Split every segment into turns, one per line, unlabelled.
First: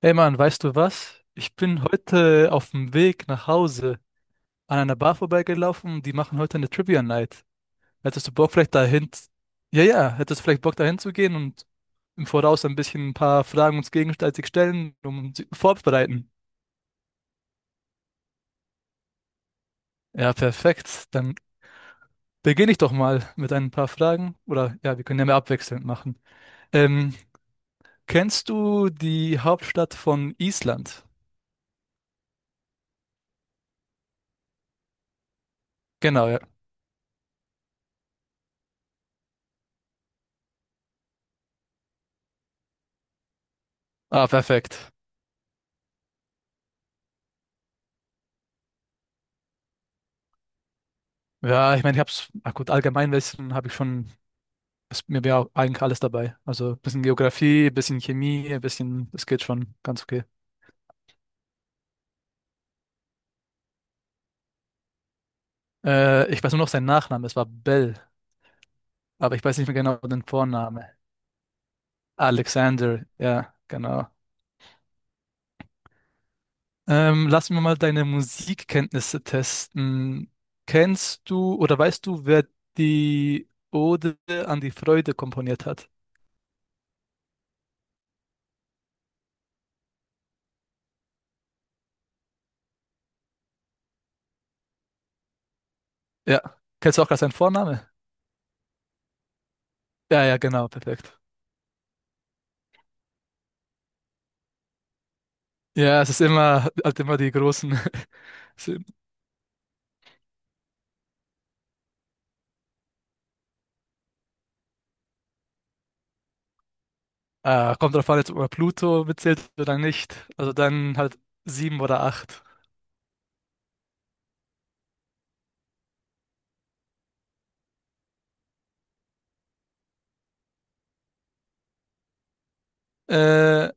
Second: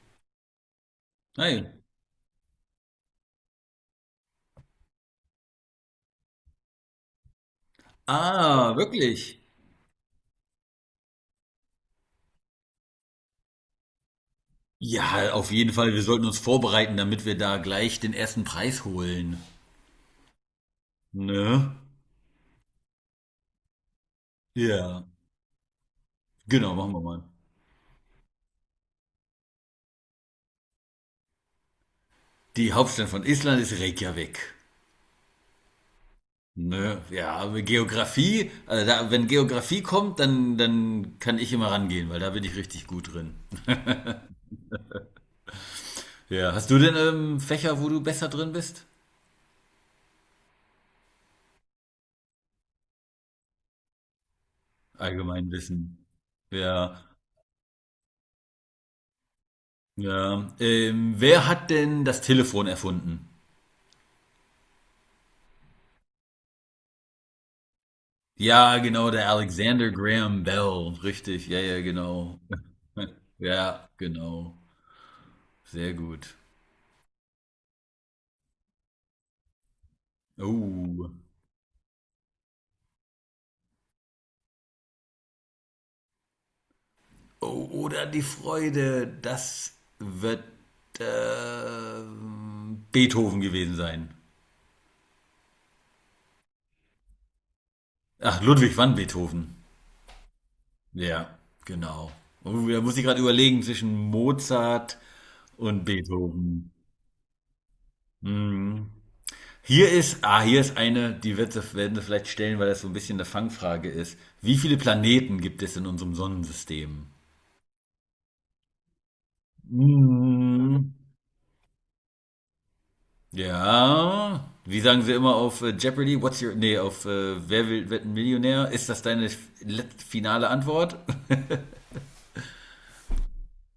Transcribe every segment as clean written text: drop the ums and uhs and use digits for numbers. Hey Mann, weißt du was? Ich
Hi.
bin heute auf dem Weg nach Hause an einer Bar vorbeigelaufen, die machen heute eine Trivia Night. Hättest du Bock
Ah,
vielleicht dahin?
wirklich?
Ja, ja, hättest du vielleicht Bock dahin zu gehen und im Voraus ein bisschen ein paar Fragen uns gegenseitig stellen, um
Ja,
sie
auf jeden Fall. Wir sollten
vorzubereiten?
uns vorbereiten, damit wir da gleich den ersten Preis holen.
Ja, perfekt.
Ne?
Dann beginne ich doch mal mit ein paar Fragen. Oder ja, wir
Ja.
können ja mehr abwechselnd machen.
Genau, machen wir
Ähm,
mal.
Kennst du die Hauptstadt von Island?
Die Hauptstadt von Island ist Reykjavik.
Genau, ja.
Ne? Ja, aber Geografie, also da, wenn Geografie kommt, dann kann ich immer rangehen, weil da bin ich richtig gut drin.
Ah, perfekt.
Ja, hast du denn Fächer, wo du besser drin bist?
Ja, ich meine, ich hab's, ach gut, Allgemeinwissen habe ich schon. Mir wäre eigentlich alles
Allgemeinwissen.
dabei. Also ein
Ja,
bisschen Geografie, ein bisschen Chemie, ein bisschen, das geht schon ganz okay.
ja. Wer hat denn das Telefon erfunden?
Ich weiß nur noch seinen Nachnamen, es war Bell,
Ja, genau, der
aber ich weiß nicht mehr
Alexander
genau den
Graham
Vornamen.
Bell, richtig, ja, ja, genau.
Alexander, ja,
Ja,
genau.
genau, sehr gut.
Lass mir mal deine Musikkenntnisse testen.
Oh,
Kennst du oder weißt du, wer die Ode an die Freude komponiert hat?
oh, oder die Freude, das wird Beethoven gewesen sein.
Ja. Kennst du auch gerade seinen Vornamen?
Ach, Ludwig van Beethoven.
Ja, ja, genau, perfekt.
Ja, genau. Oh, da muss ich gerade überlegen zwischen Mozart und
Ja, es ist immer,
Beethoven.
halt immer die großen.
Mhm. Hier ist eine, werden sie vielleicht stellen, weil das so ein bisschen eine Fangfrage ist. Wie viele Planeten gibt es in unserem Sonnensystem?
Kommt drauf an, jetzt, ob man Pluto mitzählt oder nicht. Also
Hm,
dann halt sieben oder acht.
ja. Wie sagen sie immer auf Jeopardy? Nee, auf Wer will, wird ein Millionär? Ist das deine finale Antwort?
Äh,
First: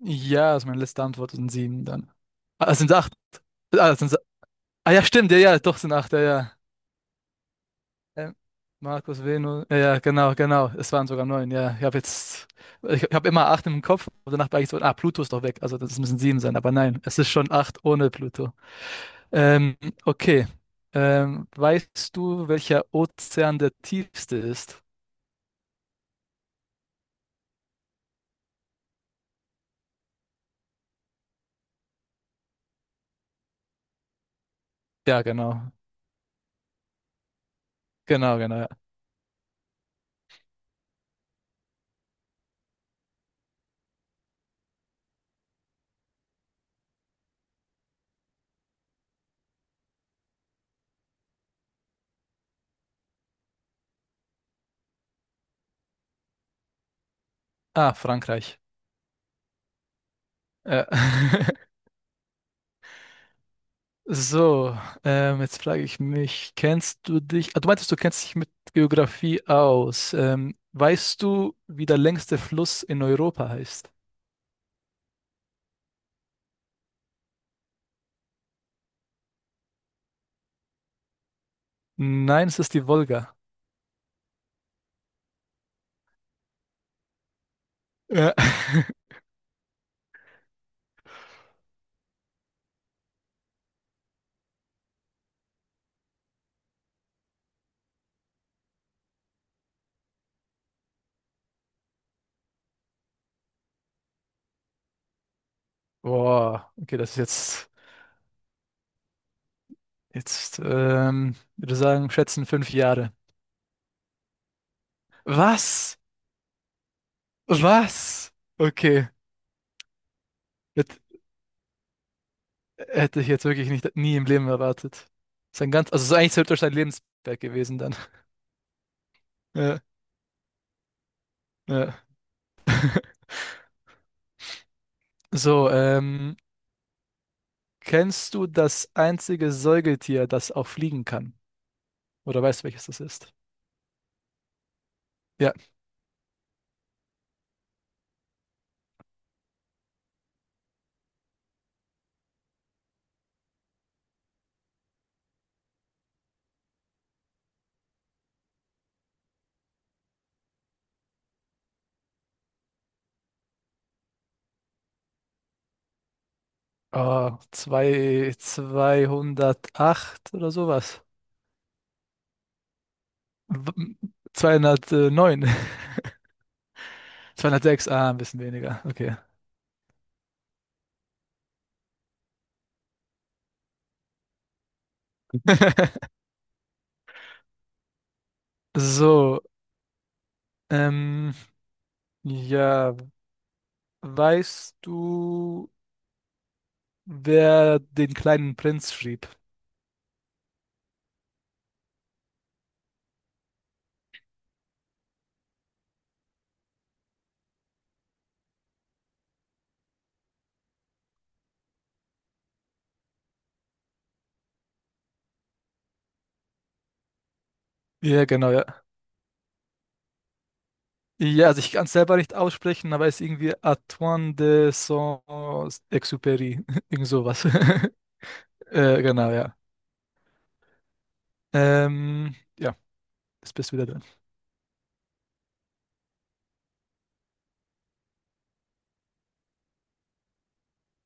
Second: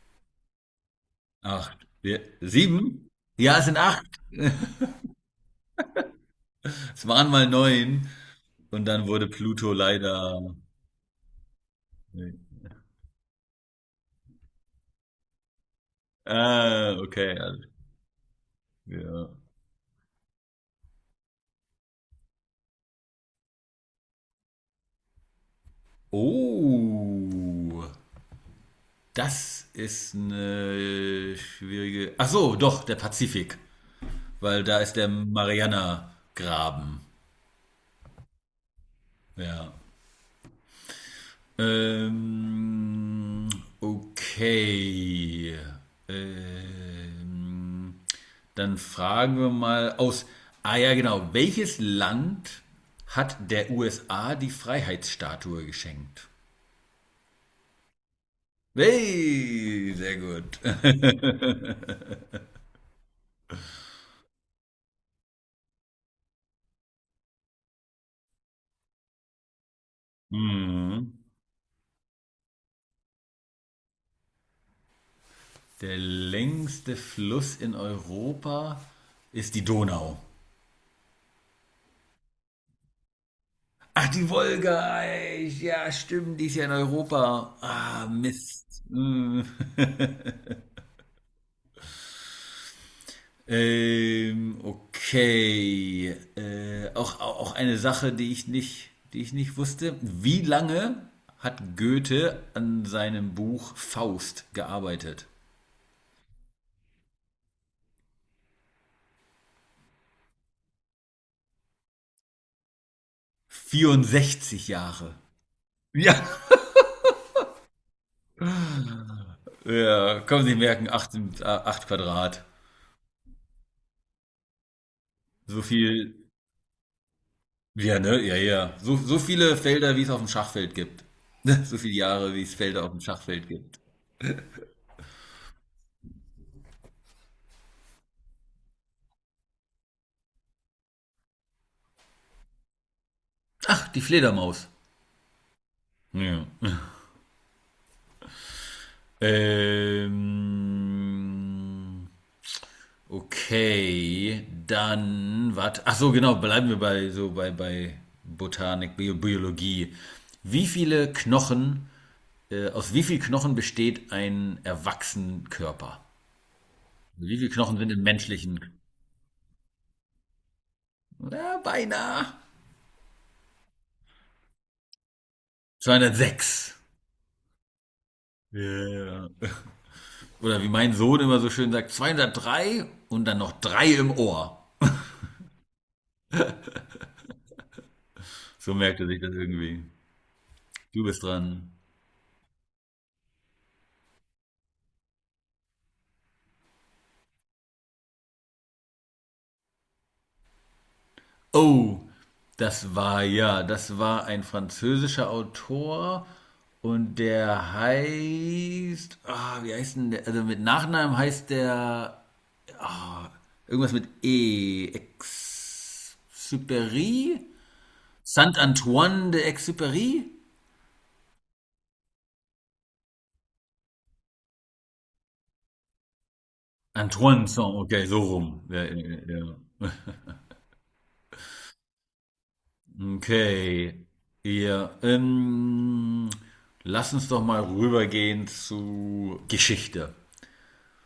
ja, also meine letzte Antwort sind sieben
Acht.
dann.
Ja,
Ah, es sind
sieben?
acht.
Ja, es sind
Ah, es
acht.
sind, ah ja, stimmt, ja, ja, doch sind acht, ja, ja.
Es waren mal neun.
Ähm,
Und dann
Markus
wurde
Venus,
Pluto
ja, ja, genau,
leider.
genau. Es waren sogar neun, ja. Ich habe
Nee.
jetzt, ich habe immer acht im Kopf, aber danach war ich so, ah, Pluto ist doch weg, also das müssen sieben sein, aber
Ah,
nein, es ist
okay.
schon acht ohne Pluto.
Ja.
Ähm, okay. Weißt du, welcher Ozean der tiefste ist?
Oh. Das ist eine schwierige. Ach so, doch, der Pazifik, weil da ist der
Ja, genau.
Mariana-Graben.
Genau, genau. Ja.
Ja. Ähm, okay. Ähm, Dann fragen wir mal aus. Ah ja, genau. Welches Land hat der USA die Freiheitsstatue geschenkt?
Ah, Frankreich.
Hey, sehr gut.
Ja. So, jetzt frage ich mich, kennst du dich, ah, du meintest, du kennst dich mit Geografie aus.
Mhm.
Weißt du, wie der längste Fluss in Europa heißt?
Der längste Fluss in Europa ist die Donau.
Nein, es ist die Wolga.
Ach, die Wolga, ey, ja, stimmt, die ist ja in Europa. Ah,
Ja.
Mist. Hm. Okay. Auch eine Sache, die ich nicht wusste. Wie lange hat Goethe an seinem Buch Faust gearbeitet?
Boah, okay, das ist jetzt, jetzt, würde sagen, schätzen 5 Jahre.
64 Jahre.
Was?
Ja.
Was? Okay,
Ja, kommen Sie merken,
das
8 8 Quadrat.
hätte ich jetzt wirklich nicht, nie im Leben erwartet.
So
Sein ganz, also es
viel.
ist eigentlich theoretisch sein Lebenswerk gewesen.
Ja, ne? Ja, ja. So viele
Ja,
Felder, wie es auf dem Schachfeld gibt. So viele
ja.
Jahre, wie es Felder auf dem Schachfeld gibt.
So, kennst du das einzige Säugetier, das auch fliegen kann? Oder weißt du, welches das ist?
Ach, die Fledermaus.
Ja.
Ja. Ähm, okay, dann, warte. Ach so, genau, bleiben wir bei Botanik, Biologie. Wie viele Knochen, Aus wie viel Knochen besteht ein erwachsenen Körper? Wie
Oh,
viele Knochen sind im
zwei,
menschlichen?
208 oder sowas.
Ja, beinahe.
W- 209.
206.
206, ah, ein bisschen weniger. Okay.
Ja. Oder wie mein Sohn immer so schön sagt, 203 und dann noch drei im Ohr. So merkte sich das
So,
irgendwie. Du bist
ähm,
dran.
ja, weißt du, wer den kleinen Prinz schrieb?
Oh, das war ja, das war ein französischer Autor und der heißt, wie heißt denn der? Also mit Nachnamen heißt der ah, irgendwas mit E. Exupéry?
Ja, genau,
Saint
ja.
Antoine de Exupéry?
Ja, also ich kann es selber nicht aussprechen, aber es ist irgendwie Antoine de Saint-Exupéry. Irgend
Antoine,
sowas.
Saint, okay, so rum. Ja, ja,
Genau, ja.
ja.
Ja, jetzt bist du wieder drin.
Okay. Ja, lass uns doch mal rübergehen zu Geschichte.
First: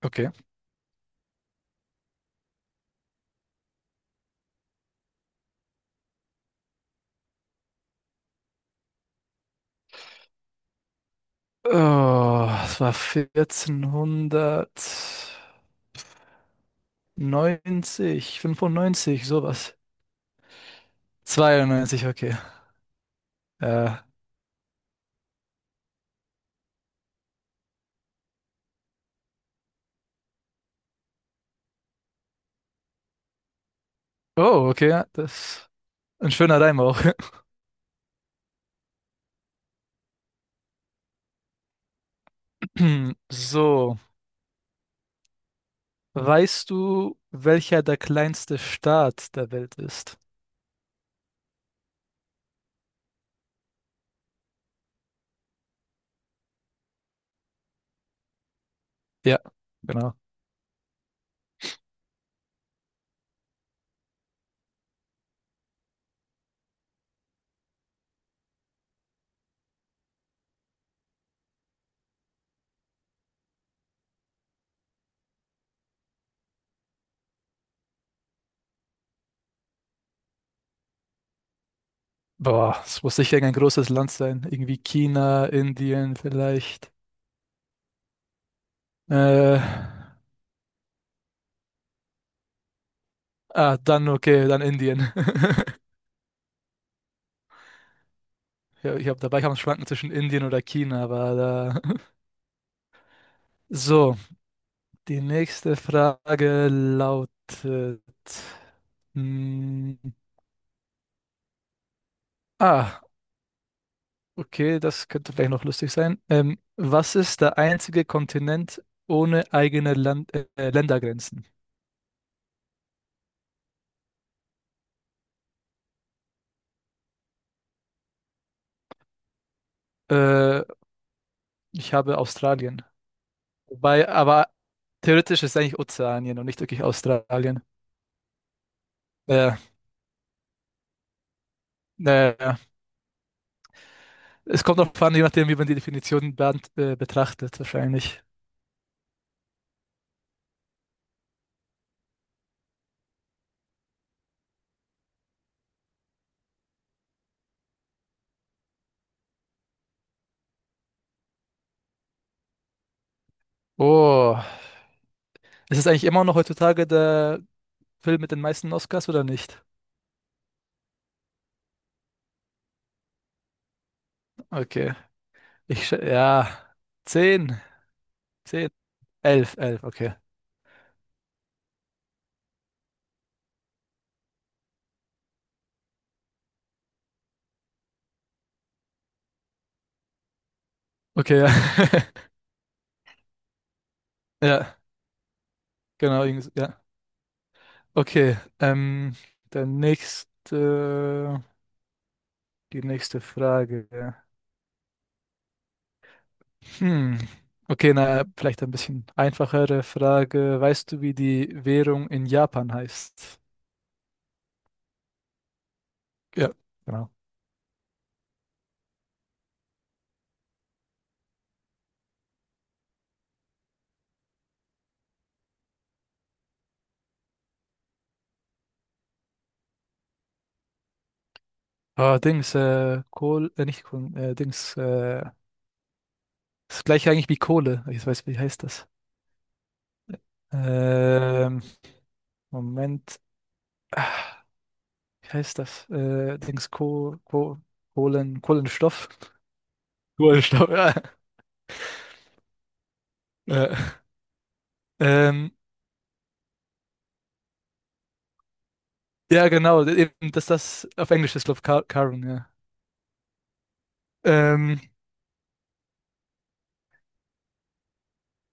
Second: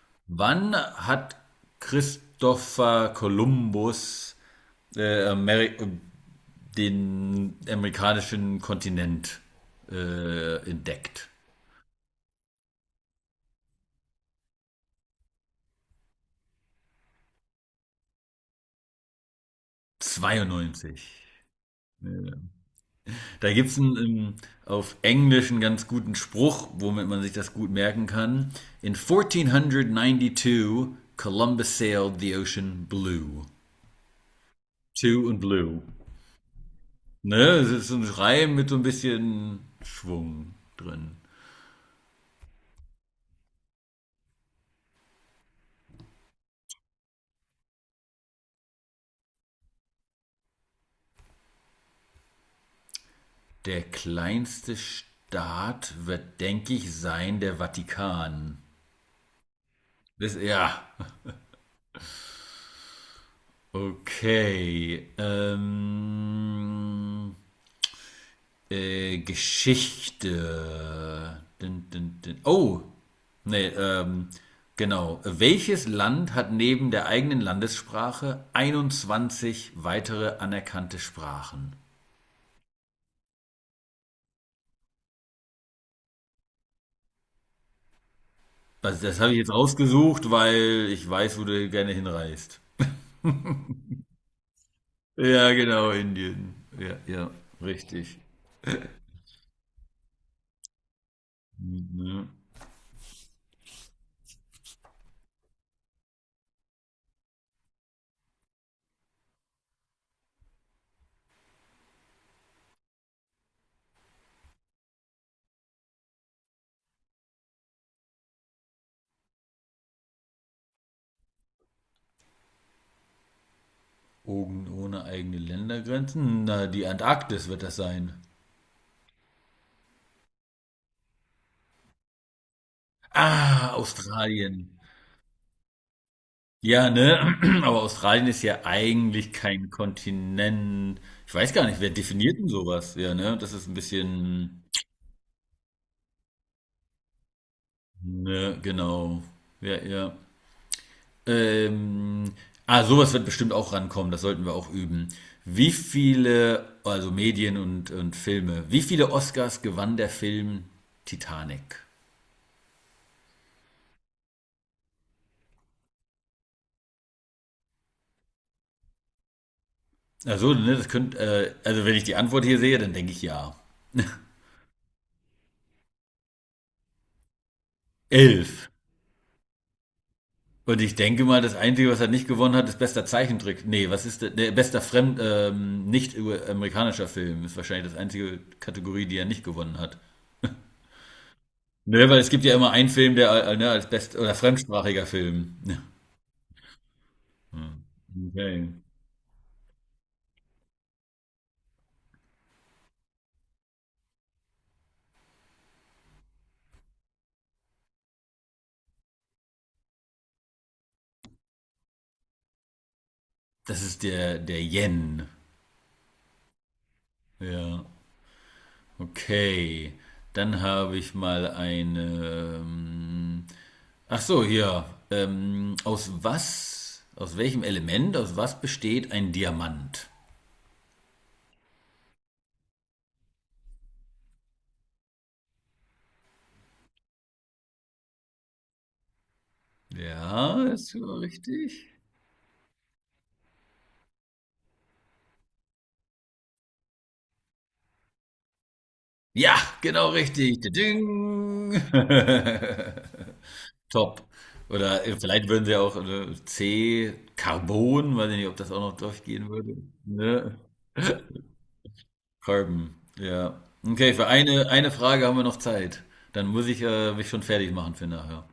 Okay.
Wann hat Christopher Columbus Ameri den amerikanischen Kontinent entdeckt?
Oh, es war 1490, 95, sowas.
92.
92, okay.
Da gibt es einen
Äh,
auf Englisch einen ganz guten Spruch, womit man sich das gut merken kann. In 1492 Columbus sailed the ocean blue.
oh, okay, ja,
Two und
das
blue.
ein schöner Reim auch.
Ne, es ist so ein Reim mit so ein bisschen Schwung drin.
So, weißt du, welcher der kleinste Staat der Welt ist?
Der kleinste Staat wird, denke ich, sein der Vatikan.
Ja, genau.
Das, ja, okay. Geschichte. Dun, dun, dun. Oh, nee, genau. Welches Land hat neben der eigenen Landessprache 21 weitere anerkannte Sprachen?
Boah, es muss sicher ein großes Land sein. Irgendwie China, Indien vielleicht.
Also das habe ich jetzt
Äh,
rausgesucht, weil ich weiß, wo du gerne hinreist.
ah, dann okay, dann Indien.
Ja, genau, Indien. Ja, ja, richtig.
Ja, ich habe dabei kann man schwanken zwischen Indien oder China, aber da.
Mhm.
So, die nächste Frage lautet. mm, ah, okay, das könnte vielleicht noch lustig sein. Was ist der einzige Kontinent ohne eigene Land Ländergrenzen?
Ogen ohne eigene Ländergrenzen? Na, die Antarktis wird das sein.
Äh, Ich habe Australien.
Ah,
Wobei, aber
Australien.
theoretisch ist eigentlich Ozeanien und nicht wirklich
Ja, ne?
Australien.
Aber Australien ist ja eigentlich
Äh,
kein Kontinent. Ich weiß gar nicht, wer
naja,
definiert denn
ja.
sowas? Ja, ne? Das ist ein bisschen.
Es kommt auch an, je nachdem, wie man die Definition betrachtet, wahrscheinlich.
Ne, genau. Ja, ja. Ähm, Sowas wird bestimmt auch rankommen. Das sollten wir auch üben. Wie viele, also Medien und Filme, wie viele Oscars gewann der Film Titanic?
Oh, ist es eigentlich immer noch heutzutage der Film mit den meisten Oscars oder nicht?
Also, ne, das könnte, also wenn ich die Antwort hier sehe, dann denke ich ja.
Okay, ja, 10,
11.
10, 11, 11, okay.
Und ich denke mal, das Einzige, was er nicht gewonnen hat, ist bester Zeichentrick. Nee, was ist der? Nee, nicht amerikanischer Film ist wahrscheinlich das einzige Kategorie, die er nicht gewonnen hat.
Okay, ja,
Nö, weil es gibt ja immer einen Film, der ne, als best oder
ja,
fremdsprachiger Film. Ja.
genau, irgendwie so, ja. Okay,
Okay.
der nächste, die nächste Frage. Ja. Hm. Okay, na, vielleicht ein bisschen einfachere Frage. Weißt du, wie die Währung in Japan heißt?
Das ist der Yen.
Ja. Genau.
Ja. Okay. Dann habe ich mal eine. Ach so, hier. Aus was, aus welchem Element, aus was besteht ein Diamant?
Ah, Dings, Kohl, nicht Kohl, Dings, das gleiche eigentlich wie Kohle. Ich weiß, wie heißt das?
Ja, ist sogar
Ähm,
richtig.
Moment. Ah, wie heißt das? Dings, Kohlenstoff?
Ja, genau richtig.
Kohlenstoff, ja.
Ding.
Äh,
Top. Oder vielleicht
ähm,
würden sie auch C, Carbon, weiß ich nicht, ob das auch noch durchgehen
ja,
würde.
genau, eben, dass
Ne?
das auf Englisch ist, glaube ich, Carbon, ja.
Carbon, ja. Okay, für eine,
Ähm,
eine Frage haben wir noch Zeit. Dann muss ich mich schon fertig machen für nachher.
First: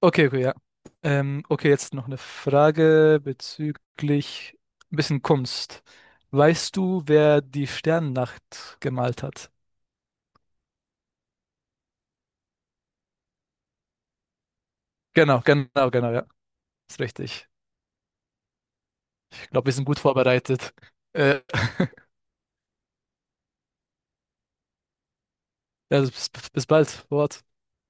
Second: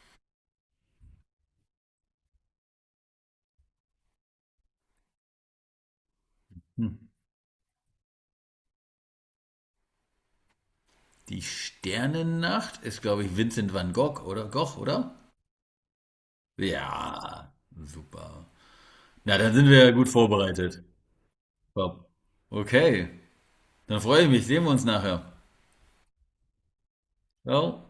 Okay, okay, ja. Okay, jetzt noch eine Frage bezüglich ein bisschen Kunst. Weißt
Hm.
du, wer die Sternennacht gemalt hat?
Die Sternennacht ist, glaube ich, Vincent van Gogh, oder? Gogh, oder?
Genau, genau, genau, ja. Ist richtig.
Ja, super. Na,
Ich
dann
glaube,
sind
wir
wir
sind
ja
gut
gut
vorbereitet.
vorbereitet.
Äh,
Top. Okay. Dann freue ich mich, sehen wir uns nachher.
ja, bis bald. Fort.
Ciao.